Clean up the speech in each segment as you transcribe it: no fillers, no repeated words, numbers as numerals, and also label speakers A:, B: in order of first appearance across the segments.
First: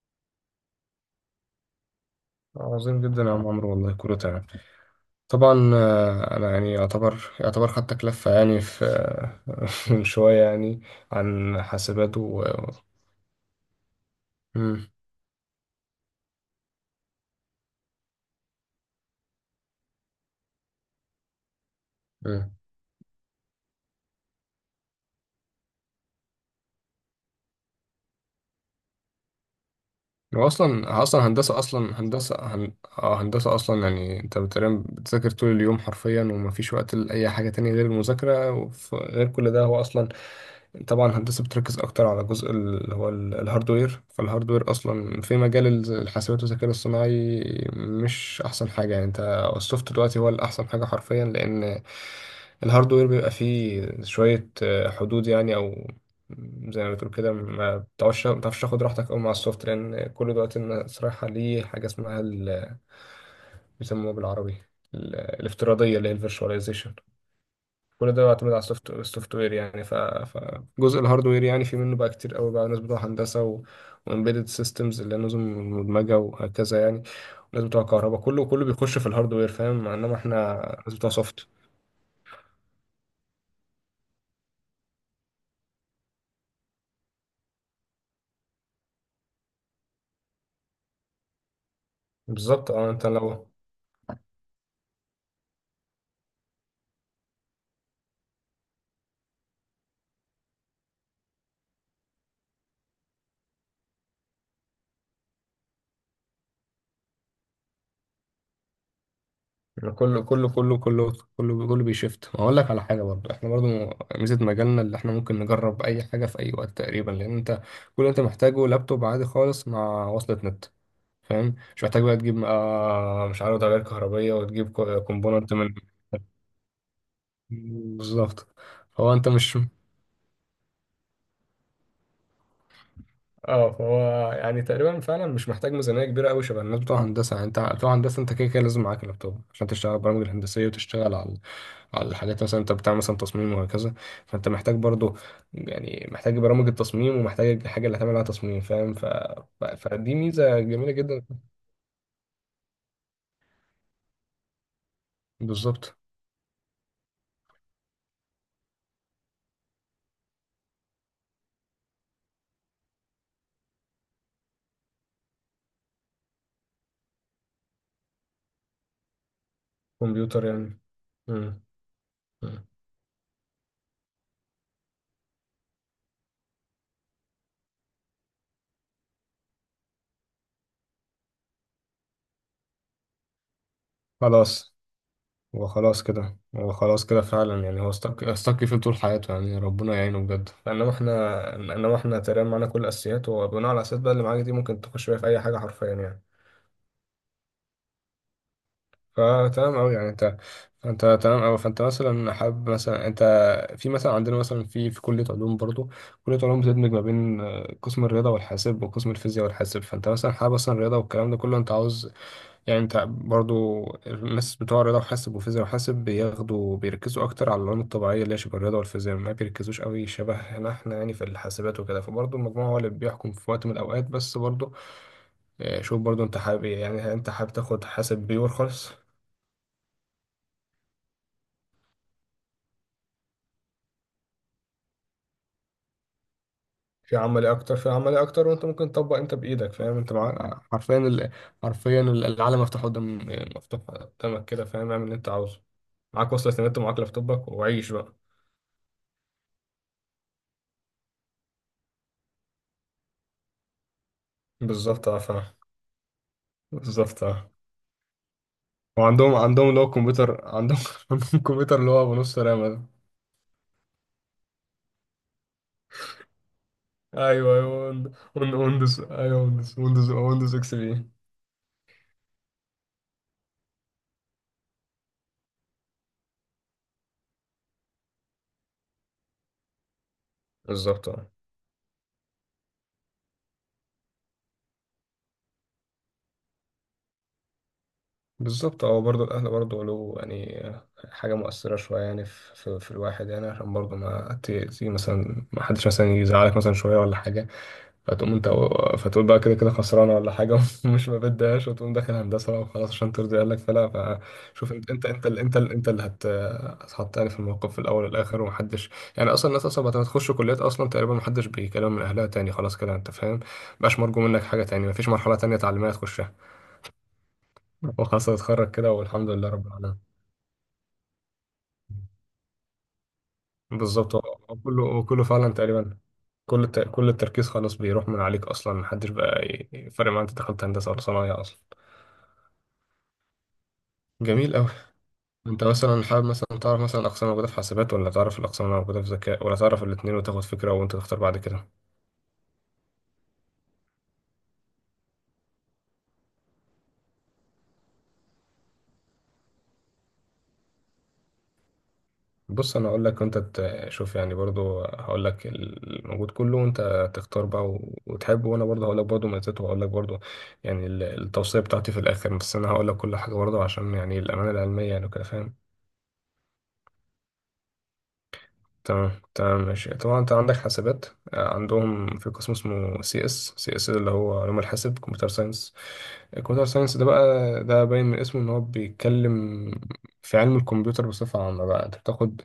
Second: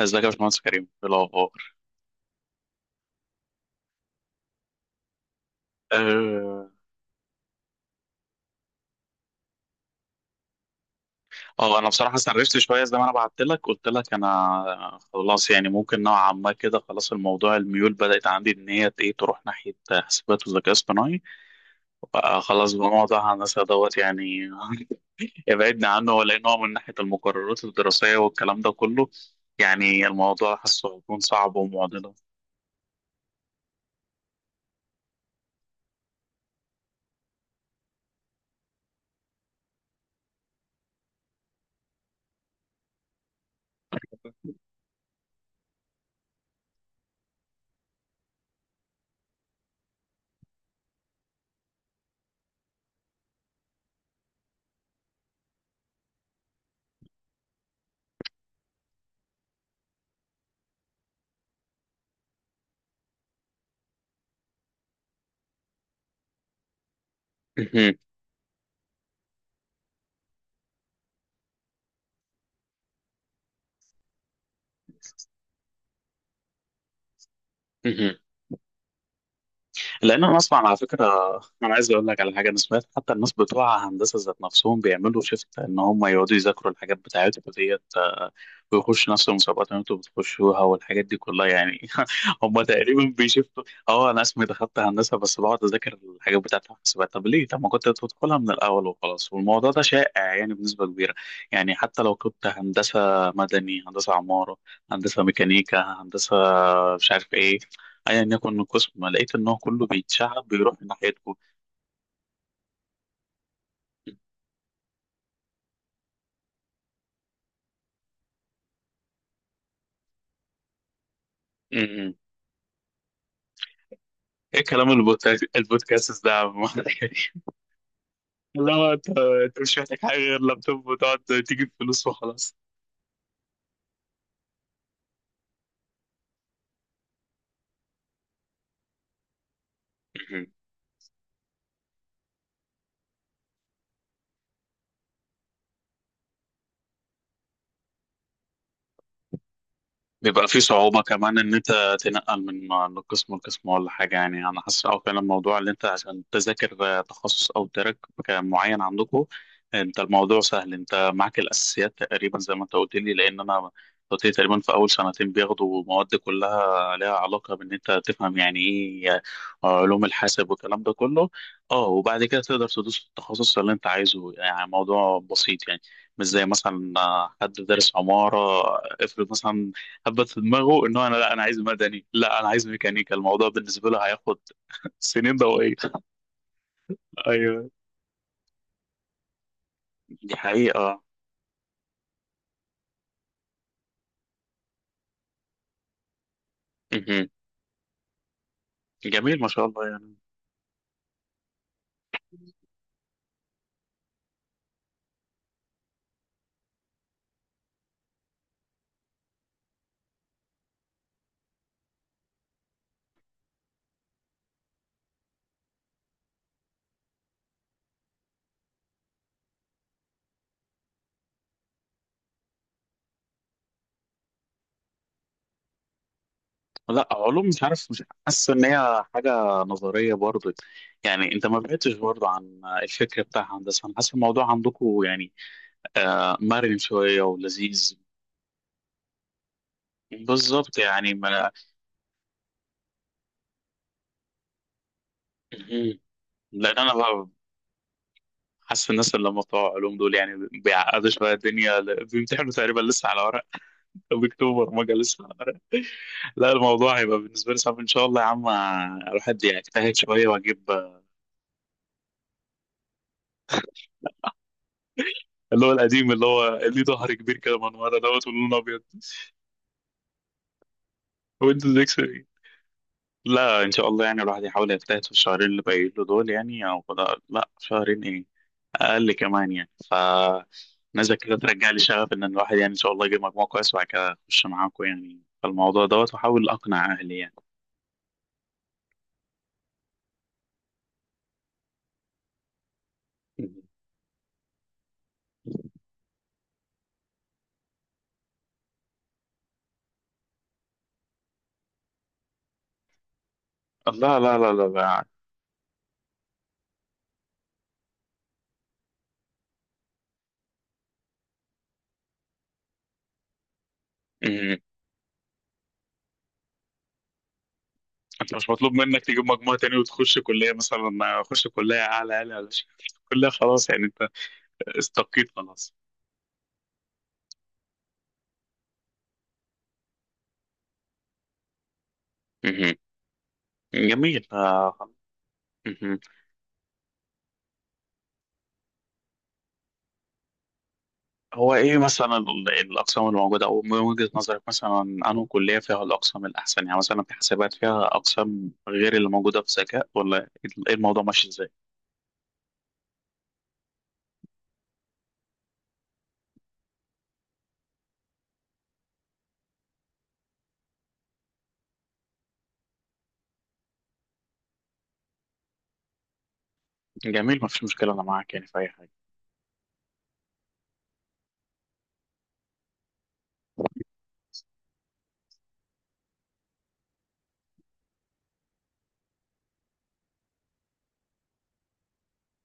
A: ازيك يا باشمهندس كريم، ايه الاخبار؟
B: عظيم جدا يا عم عمرو، والله كله تمام. طبعا، انا
A: اه.
B: يعني يعتبر خدتك لفه يعني في من شويه يعني عن
A: انا بصراحه
B: حاسبات و
A: استنرفت شويه، زي ما انا بعت لك قلت لك
B: مم،
A: انا خلاص، يعني ممكن نوعا ما كده خلاص. الموضوع الميول بدات عندي ان هي ايه تروح ناحيه حاسبات وذكاء اصطناعي.
B: مم.
A: خلاص بقى موضوع الناس دوت يعني ابعدنا عنه. ولا هو من ناحيه المقررات الدراسيه والكلام ده كله، يعني
B: هو
A: الموضوع حاسه
B: اصلا
A: هيكون
B: اصلا
A: صعب
B: هندسه
A: ومعضله.
B: هندسه اصلا يعني انت بتقريبا بتذاكر طول اليوم حرفيا، ومفيش وقت لاي حاجه تانية غير المذاكره، وغير كل ده هو اصلا. طبعا الهندسة بتركز أكتر على جزء اللي هو الهاردوير. فالهاردوير أصلا في مجال الحاسبات والذكاء الاصطناعي مش أحسن حاجة. يعني أنت السوفت دلوقتي هو الأحسن حاجة حرفيا، لأن الهاردوير بيبقى فيه شوية حدود يعني، أو زي ما بتقول كده، ما بتعرفش تاخد راحتك أوي مع السوفت، لأن كل دلوقتي الناس رايحة ليه حاجة اسمها بيسموها بالعربي الافتراضية اللي هي الفيرشواليزيشن. كل ده بيعتمد على السوفت، السوفت وير يعني. فجزء الهاردوير يعني في منه بقى كتير قوي بقى، ناس بتوع هندسه و... وامبيدد سيستمز اللي هي نظم مدمجه وهكذا يعني، وناس بتوع كهرباء كله بيخش في الهاردوير، فاهم؟ انما
A: لان انا
B: احنا
A: اسمع على
B: ناس
A: فكره
B: بتوع سوفت.
A: انا عايز اقول لك على حاجه، انا سمعت حتى الناس بتوع هندسه ذات نفسهم بيعملوا شيفت ان هم يقعدوا يذاكروا الحاجات بتاعتهم ديت، ويخشوا نفس المسابقات اللي انتوا بتخشوها والحاجات دي كلها يعني. هم
B: بالظبط اه. انت
A: تقريبا
B: لو
A: بيشفتوا. اه انا اسمي دخلت هندسه، بس بقعد اذاكر الحاجات بتاعت الحسابات. طب ليه؟ طب ما كنت تدخلها من الاول وخلاص. والموضوع ده شائع يعني بنسبه كبيره، يعني حتى لو كنت هندسه مدني، هندسه عماره، هندسه ميكانيكا، هندسه مش عارف ايه، ايا يكن القسم لقيت ان هو كله
B: كله كله
A: بيتشعب
B: كله
A: بيروح
B: كله
A: ناحيتكم.
B: كله كله بيشفت. هقول لك على حاجه، برضه احنا برضه ميزه مجالنا اللي احنا ممكن نجرب اي حاجه في اي وقت تقريبا، لان انت كل اللي انت محتاجه لابتوب عادي خالص مع وصلة نت، فاهم؟ مش محتاج
A: م-م.
B: بقى تجيب مش عارف تغيير كهربية،
A: ايه
B: وتجيب
A: كلام البودكاست
B: كومبوننت من.
A: البودكاست ده يا عم؟
B: بالظبط.
A: لا، انت
B: هو انت مش،
A: انت مش محتاج حاجه غير لابتوب، وتقعد تجيب فلوس وخلاص.
B: اه هو يعني تقريبا فعلا مش محتاج ميزانية كبيرة قوي شبه الناس بتوع هندسة. يعني انت بتوع هندسة، انت كده كده لازم معاك لابتوب عشان تشتغل البرامج الهندسية، وتشتغل على على الحاجات مثلا. انت بتعمل مثلا تصميم وهكذا، فانت محتاج برضو، يعني محتاج برامج التصميم، ومحتاج الحاجة اللي هتعمل عليها تصميم، فاهم؟ فدي
A: بيبقى في
B: ميزة جميلة
A: صعوبة
B: جدا.
A: كمان إن أنت تنقل من قسم لقسم ولا حاجة. يعني أنا حاسس أه فعلا الموضوع اللي أنت
B: بالظبط.
A: عشان تذاكر، تخصص أو تراك معين عندكم، أنت الموضوع سهل. أنت معاك الأساسيات تقريبا زي ما أنت قلت لي، لأن أنا قلت لي تقريبا في أول سنتين بياخدوا مواد كلها لها علاقة بإن أنت تفهم يعني إيه، علوم
B: كمبيوتر
A: الحاسب
B: يعني.
A: والكلام ده كله.
B: مم.
A: أه، وبعد كده
B: مم.
A: تقدر تدوس في التخصص اللي أنت عايزه، يعني موضوع بسيط يعني. مش زي مثلا، حد دارس عمارة، افرض مثلا حبت في دماغه ان هو انا لا انا عايز مدني، لا انا عايز ميكانيكا، الموضوع بالنسبه له هياخد
B: خلاص.
A: سنين
B: هو
A: ضوئيه.
B: خلاص كده، هو خلاص كده فعلا
A: ايوه،
B: يعني، هو استك فيه طول حياته يعني ربنا يعينه
A: دي
B: بجد. فانما
A: حقيقه.
B: احنا، انما احنا تقريبا معانا كل الاساسيات، وبناء على الاساسيات بقى اللي معاك دي ممكن تخش بيها في اي حاجه حرفيا يعني.
A: مهم. جميل ما شاء
B: فتمام
A: الله
B: قوي يعني
A: يعني.
B: انت، انت تمام قوي. فانت مثلا حابب مثلا انت، في مثلا عندنا مثلا في كليه علوم برضو. كليه علوم بتدمج ما بين قسم الرياضه والحاسب وقسم الفيزياء والحاسب. فانت مثلا حابب مثلا الرياضه والكلام ده كله، انت عاوز يعني. انت برضو الناس بتوع رياضة وحاسب وفيزياء وحاسب بياخدوا بيركزوا اكتر على العلوم الطبيعية اللي هي شبه الرياضة والفيزياء، ما بيركزوش قوي شبه احنا، احنا يعني في الحاسبات وكده، فبرضو المجموع هو اللي بيحكم في وقت من الاوقات، بس برضو اه. شوف برضو انت حابب ايه. يعني
A: لا،
B: هل انت
A: علوم
B: حابب
A: مش
B: تاخد
A: عارف، مش
B: حاسب بيور
A: حاسس ان
B: خالص
A: هي حاجه نظريه برضه. يعني انت ما بعدتش برضه عن الفكر بتاع هندسه، انا حاسس الموضوع عندكم يعني مرن
B: في
A: شويه
B: عملي اكتر، في
A: ولذيذ.
B: عملي اكتر، وانت ممكن تطبق انت بايدك فاهم. انت مع...
A: بالظبط
B: حرفيا
A: يعني
B: ال...
A: ما.
B: حرفيا العالم مفتوح قدام، مفتوح قدامك كده فاهم. اعمل اللي انت عاوزه،
A: مهم.
B: معاك وصلة
A: لان
B: النت
A: انا
B: ومعاك
A: بقى
B: لابتوبك وعيش بقى.
A: حاسس الناس اللي هم بتوع علوم دول يعني بيعقدوا شويه الدنيا، بيمتحنوا تقريبا لسه على ورق. اكتوبر ما جه
B: بالظبط اه
A: لسه.
B: فاهم.
A: لا، الموضوع هيبقى
B: بالظبط اه.
A: بالنسبه لي صعب ان شاء الله يا عم.
B: وعندهم
A: الواحد
B: عندهم اللي هو
A: يجتهد شويه
B: الكمبيوتر
A: واجيب
B: عندهم عندهم كمبيوتر اللي هو بنص رامة ده.
A: اللي هو القديم، اللي هو ليه ظهر كبير
B: ايوه
A: كده من
B: ايوه
A: ورا دوت ولونه ابيض.
B: ويندوز، ايوه ويندوز، ويندوز اكس بي.
A: ويندوز اكس بي. لا، ان شاء الله يعني الواحد يحاول يجتهد في الشهرين اللي باقيين له دول يعني، او لا لا، شهرين ايه، اقل كمان يعني. ف
B: بالظبط
A: نزل
B: اه.
A: كده ترجع لي شغف ان الواحد يعني ان شاء الله يجيب مجموع كويس، وبعد كده اخش معاكم يعني في الموضوع دوت، واحاول اقنع اهلي يعني.
B: بالظبط اه، برضه الاهل برضه له يعني حاجه مؤثره شويه يعني في الواحد يعني، عشان برضه ما تيجي مثلا ما حدش مثلا يزعلك مثلا شويه ولا حاجه، فتقوم انت فتقول بقى كده كده خسرانه ولا حاجه ومش ما بدهاش، وتقوم داخل هندسه بقى وخلاص عشان ترضي اهلك فلا.
A: لا لا لا
B: فشوف انت،
A: لا.
B: انت اللي انت اللي انت اللي هتحط يعني في الموقف في الاول والاخر، ومحدش يعني اصلا. الناس اصلا بعد ما تخش كليات اصلا تقريبا محدش بيكلم من اهلها تاني، خلاص كده انت فاهم. مبقاش مرجو منك
A: لا،
B: حاجه تاني، مفيش مرحله تانيه تعليميه تخشها وخلاص.
A: انت مش
B: هتتخرج
A: مطلوب
B: كده
A: منك تجيب
B: والحمد لله
A: مجموع
B: رب
A: تاني
B: العالمين.
A: وتخش كلية مثلا، اخش كلية اعلى اعلى اعلى كلية خلاص يعني. انت
B: بالظبط وكله، وكله
A: استقيت
B: فعلا
A: خلاص.
B: تقريبا كل التركيز خلاص بيروح من عليك اصلا، محدش بقى فارق معاه انت دخلت هندسه ولا صنايع اصلا.
A: مهم. جميل
B: جميل قوي.
A: آه،
B: انت
A: مهم.
B: مثلا حابب مثلا تعرف مثلا اقسام موجوده في حاسبات، ولا تعرف الاقسام اللي موجوده في ذكاء، ولا تعرف الاثنين وتاخد فكره وانت تختار بعد
A: هو
B: كده.
A: ايه مثلا الاقسام اللي موجودة، او من وجهة نظرك مثلا انه كلية فيها الاقسام الاحسن، يعني مثلا في حسابات فيها اقسام غير اللي موجودة في ذكاء؟ ولا ايه الموضوع ماشي ازاي؟
B: بص انا اقول لك وانت تشوف يعني، برضو هقول لك الموجود كله وانت تختار بقى و- وتحب، وانا برضو هقول لك برضو ميزاته، وهقول لك برضو يعني التوصيه بتاعتي في الاخر. بس انا هقول لك كل حاجه برضو عشان يعني الامانه العلميه يعني وكده فاهم.
A: جميل، مفيش مشكلة، انا معاك يعني في اي حاجة.
B: تمام تمام ماشي. طبعا انت عندك حاسبات، عندهم في قسم اسمه سي اس اللي هو علوم الحاسب كمبيوتر ساينس. الكمبيوتر ساينس ده بقى ده باين من اسمه ان هو بيتكلم في علم الكمبيوتر بصفة عامة. بقى انت بتاخد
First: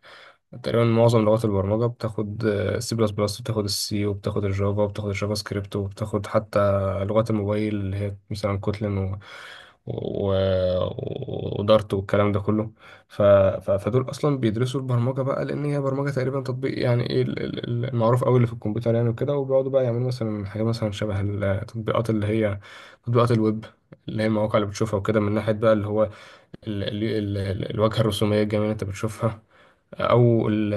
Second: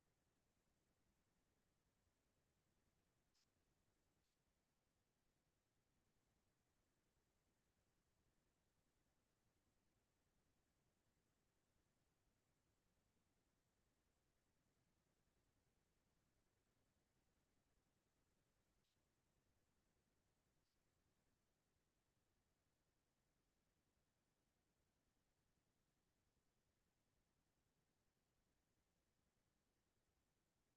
B: تقريبا معظم لغات البرمجة، بتاخد سي بلس بلس وبتاخد السي وبتاخد الجافا وبتاخد الجافا سكريبت، وبتاخد حتى لغات الموبايل اللي هي مثلا كوتلين و... و... ودارت والكلام ده كله. فدول أصلا بيدرسوا البرمجة بقى، لأن هي برمجة تقريبا تطبيق. يعني إيه المعروف أوي اللي في الكمبيوتر يعني وكده. وبيقعدوا بقى يعملوا مثلا حاجة مثلا شبه التطبيقات اللي هي تطبيقات الويب اللي هي المواقع اللي بتشوفها وكده، من ناحية بقى اللي هو ال... ال... الواجهة الرسومية الجميلة اللي أنت بتشوفها، او ال-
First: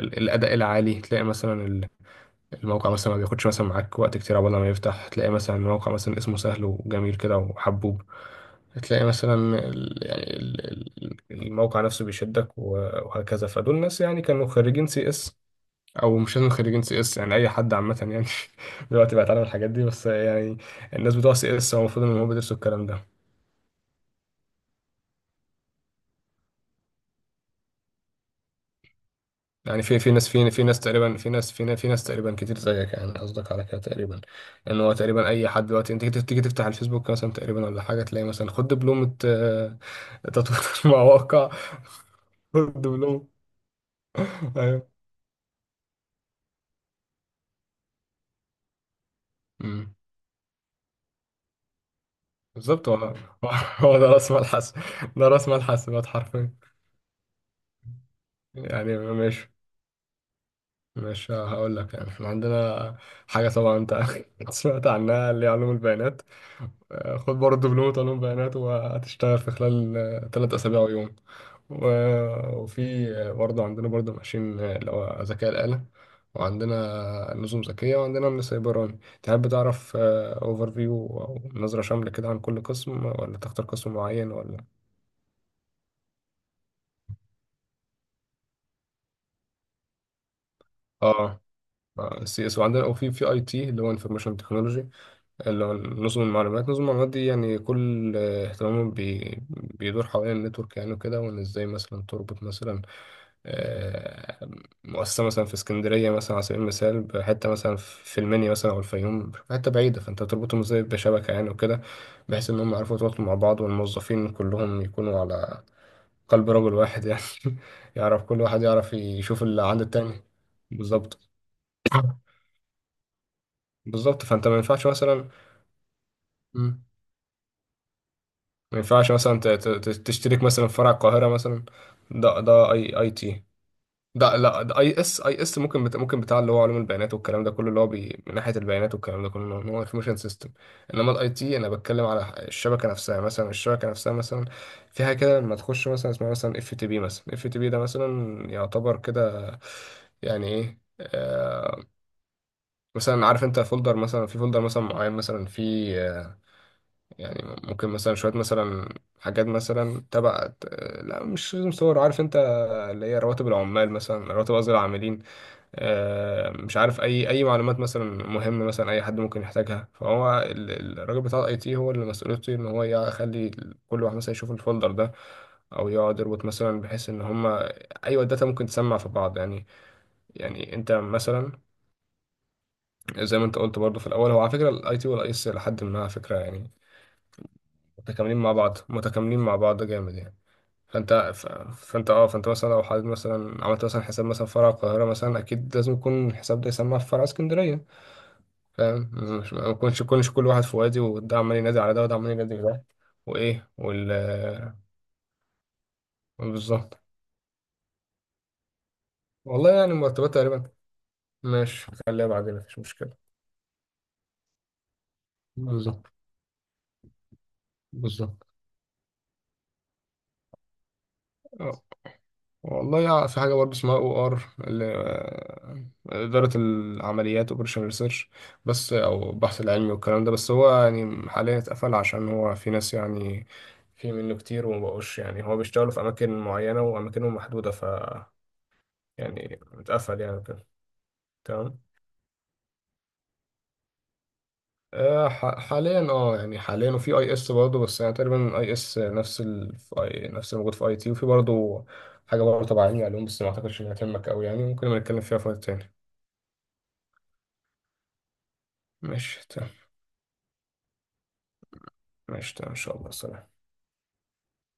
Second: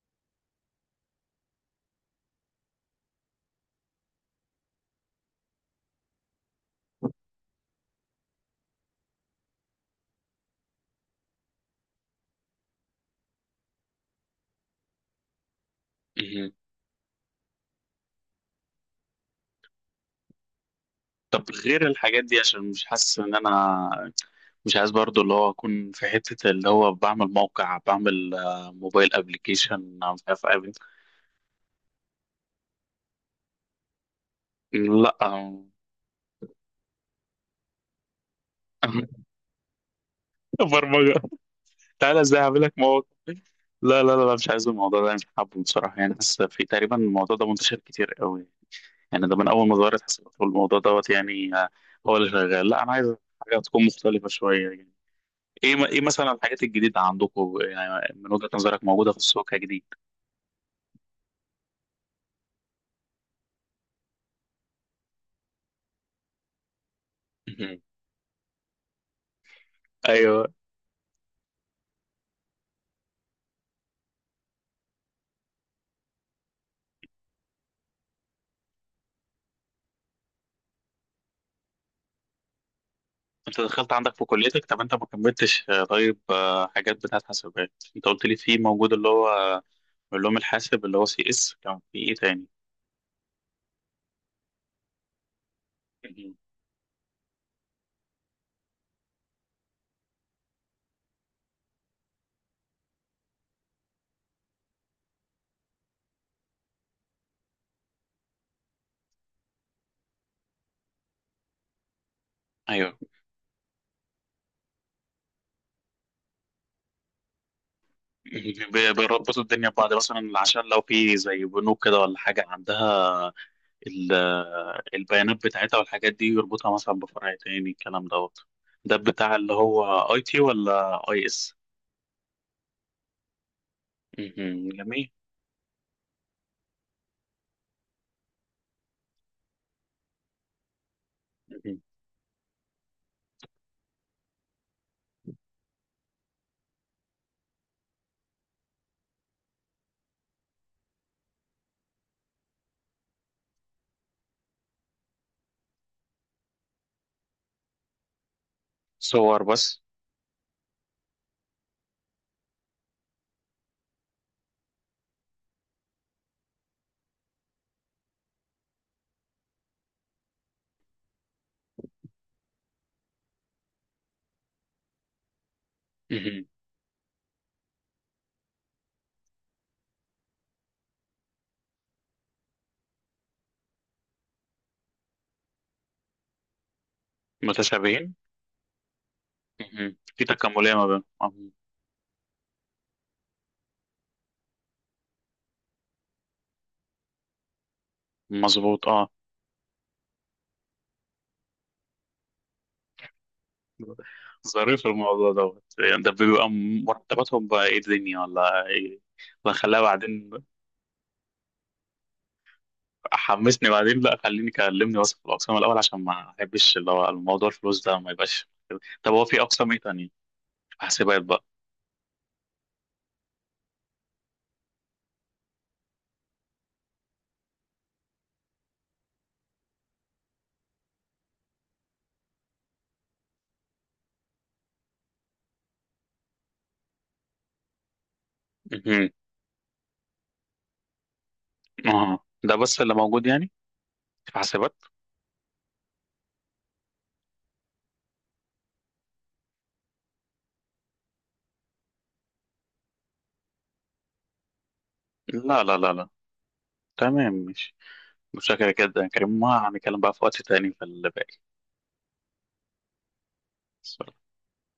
B: ال- الاداء العالي. تلاقي مثلا الموقع مثلا ما بياخدش مثلا معاك وقت كتير عقبال ما يفتح، تلاقي مثلا الموقع مثلا اسمه سهل وجميل كده وحبوب، تلاقي مثلا يعني ال- الموقع نفسه بيشدك و- وهكذا. فدول ناس يعني كانوا خريجين سي اس، او مش لازم
A: مهم.
B: خريجين سي اس يعني اي حد عامه يعني دلوقتي بقى يتعلم الحاجات دي بس يعني. الناس بتوع
A: طب
B: سي اس هو
A: غير
B: المفروض ان
A: الحاجات
B: هم
A: دي،
B: بيدرسوا
A: عشان مش
B: الكلام ده.
A: حاسس ان انا مش عايز برضو اللي هو اكون في حتة اللي هو بعمل موقع، بعمل، موبايل ابلكيشن،
B: يعني في في
A: مش
B: ناس
A: عارف
B: في في
A: أعمل-.
B: ناس تقريبا في ناس تقريبا كتير زيك يعني، قصدك على كده تقريبا. لان هو
A: لا
B: تقريبا اي
A: آه،
B: حد دلوقتي انت تيجي تفتح الفيسبوك مثلا تقريبا ولا حاجه تلاقي مثلا خد دبلومه تطوير
A: برمجة.
B: مواقع.
A: تعالى ازاي اعمل لك
B: خد
A: موقع.
B: دبلومه
A: لا لا لا، مش عايز
B: ايوه.
A: الموضوع ده، مش حابه بصراحة يعني. بس في تقريبا الموضوع ده منتشر كتير قوي. يعني ده من اول ما
B: أمم.
A: ظهرت حسابات والموضوع دوت يعني، هو اللي شغال. لا
B: بالظبط.
A: انا
B: هو،
A: عايز
B: هو
A: حاجة تكون
B: هو ده
A: مختلفة
B: راس مال
A: شوية
B: حسن،
A: يعني.
B: ده راس مال
A: ايه
B: حسابات
A: مثلا
B: حرفيا.
A: الحاجات الجديدة عندكم يعني من وجهة نظرك
B: يعني
A: موجودة في
B: مش
A: السوق كجديد؟
B: مش هقول لك، يعني احنا عندنا حاجه طبعا انت سمعت عنها اللي هي علوم البيانات. خد برضه دبلومة علوم بيانات وهتشتغل في خلال
A: ايوه.
B: 3 أسابيع ويوم، و- وفي برضه عندنا برضه ماشين اللي هو ذكاء الآلة، وعندنا نظم ذكية، وعندنا من سيبراني. تحب تعرف اوفر فيو أو نظرة شاملة كده عن كل قسم، ولا
A: انت
B: تختار قسم
A: دخلت عندك في
B: معين ولا؟
A: كليتك، طب انت ما كملتش، طيب، حاجات بتاعت حاسبات، انت قلت لي في موجود اللي هو علوم الحاسب اللي هو سي
B: اه
A: اس، كان في ايه تاني؟
B: سي اس، وعندنا وفي في اي تي اللي هو انفورميشن تكنولوجي اللي هو نظم
A: مهم.
B: المعلومات. نظم المعلومات دي يعني كل اهتمامه بي بيدور حوالين النتورك يعني وكده، وان ازاي مثلا تربط مثلا آه، مؤسسة مثلا في اسكندرية مثلا على سبيل المثال بحتة، مثلا في المنيا مثلا أو الفيوم حتة بعيدة، فأنت بتربطهم ازاي بشبكة يعني وكده، بحيث إن هم يعرفوا
A: ايوه.
B: يتواصلوا مع بعض، والموظفين كلهم يكونوا على قلب رجل واحد يعني يعرف كل واحد يعرف
A: بيربطوا
B: يشوف اللي
A: الدنيا
B: عند
A: ببعض
B: التاني.
A: مثلا، عشان لو في
B: بالظبط.
A: زي بنوك كده ولا حاجه عندها ال-
B: بالظبط فأنت ما ينفعش مثلا،
A: البيانات بتاعتها والحاجات دي يربطها مثلا بفرع تاني الكلام دوت.
B: ما
A: ده
B: ينفعش
A: بتاع
B: مثلا
A: اللي هو اي تي
B: تشترك مثلا في فرع
A: ولا اي
B: القاهرة
A: اس؟
B: مثلا. ده ده اي اي تي. ده لا،
A: مهم.
B: ده اي
A: جميل.
B: اس. اي اس ممكن ممكن بتاع اللي هو علوم البيانات والكلام ده كله، اللي هو من ناحية البيانات والكلام ده كله ان هو انفورميشن سيستم. انما الاي تي انا
A: مهم.
B: بتكلم على الشبكة نفسها مثلا، الشبكة نفسها مثلا فيها كده لما تخش مثلا اسمها مثلا اف تي بي مثلا. اف تي بي ده مثلا يعتبر كده يعني ايه آه، مثلا عارف انت فولدر مثلا، في فولدر مثلا معين مثلا في آه، يعني ممكن مثلا شوية مثلا
A: صور
B: حاجات
A: بس.
B: مثلا تبع، لا مش لازم صور عارف انت، اللي هي رواتب العمال مثلا رواتب قصدي العاملين، مش عارف اي اي معلومات مثلا مهمة مثلا اي حد ممكن يحتاجها. فهو الراجل بتاع الاي تي هو اللي مسؤوليته ان هو يخلي كل واحد مثلا يشوف الفولدر ده، او يقعد
A: مهم.
B: يربط مثلا بحيث ان هما ايوه الداتا ممكن تسمع في بعض يعني. يعني انت مثلا زي ما انت قلت برضو في الاول، هو على فكره الاي تي والاي اس لحد ما على فكره يعني
A: متشابهين.
B: متكاملين مع بعض، متكاملين مع بعض
A: مهم.
B: جامد
A: في
B: يعني.
A: تكاملية ما بينهم
B: فانت
A: آه،
B: فانت اه فانت مثلا لو حابب مثلا عملت مثلا حساب مثلا فرع القاهره مثلا، اكيد لازم يكون الحساب ده يسمى في فرع اسكندريه
A: مظبوط اه.
B: فاهم. مش ما يكونش كلش كل واحد في وادي، وده عمال ينادي على ده، وده عمال ينادي على ده، وايه وال.
A: ظريف الموضوع دوت يعني، ده بيبقى
B: بالظبط.
A: مرتباتهم بقى ايه الدنيا ولا ايه؟ ولا
B: والله
A: خليها
B: يعني
A: بعدين.
B: المرتبات تقريبا. ماشي خليها بعدين مفيش مشكله.
A: حمسني بعدين، لا خليني كلمني بس في الأقسام الأول، عشان
B: بالظبط
A: ما أحبش اللي هو الموضوع الفلوس ده ما
B: بالظبط
A: يبقاش. طب هو في أقسام ايه تانية؟ في حاسبات بقى.
B: والله في حاجة برضه اسمها او ار، إدارة العمليات اوبريشن ريسيرش، بس او البحث العلمي والكلام ده. بس هو يعني حاليا اتقفل عشان هو في ناس يعني في منه كتير ومبقوش، يعني هو بيشتغلوا في أماكن معينة وأماكنهم محدودة، ف
A: مهم.
B: يعني اتقفل يعني كده. تمام.
A: اه، ده بس اللي موجود يعني في حاسبات؟
B: حاليا اه يعني حاليا، وفي اي اس برضه بس يعني تقريبا اي اس نفس نفس اللي موجود في اي تي. وفي برضه حاجة برضه تبع علمي علوم بس ما اعتقدش انها تهمك قوي يعني، ممكن نبقى نتكلم فيها في
A: لا
B: وقت
A: لا لا
B: تاني.
A: لا. تمام ماشي. متشكر جدا يا كريم،
B: ماشي.
A: ما هنتكلم بقى في وقت تاني في الباقي.
B: ماشي تمام، ان شاء الله. سلام.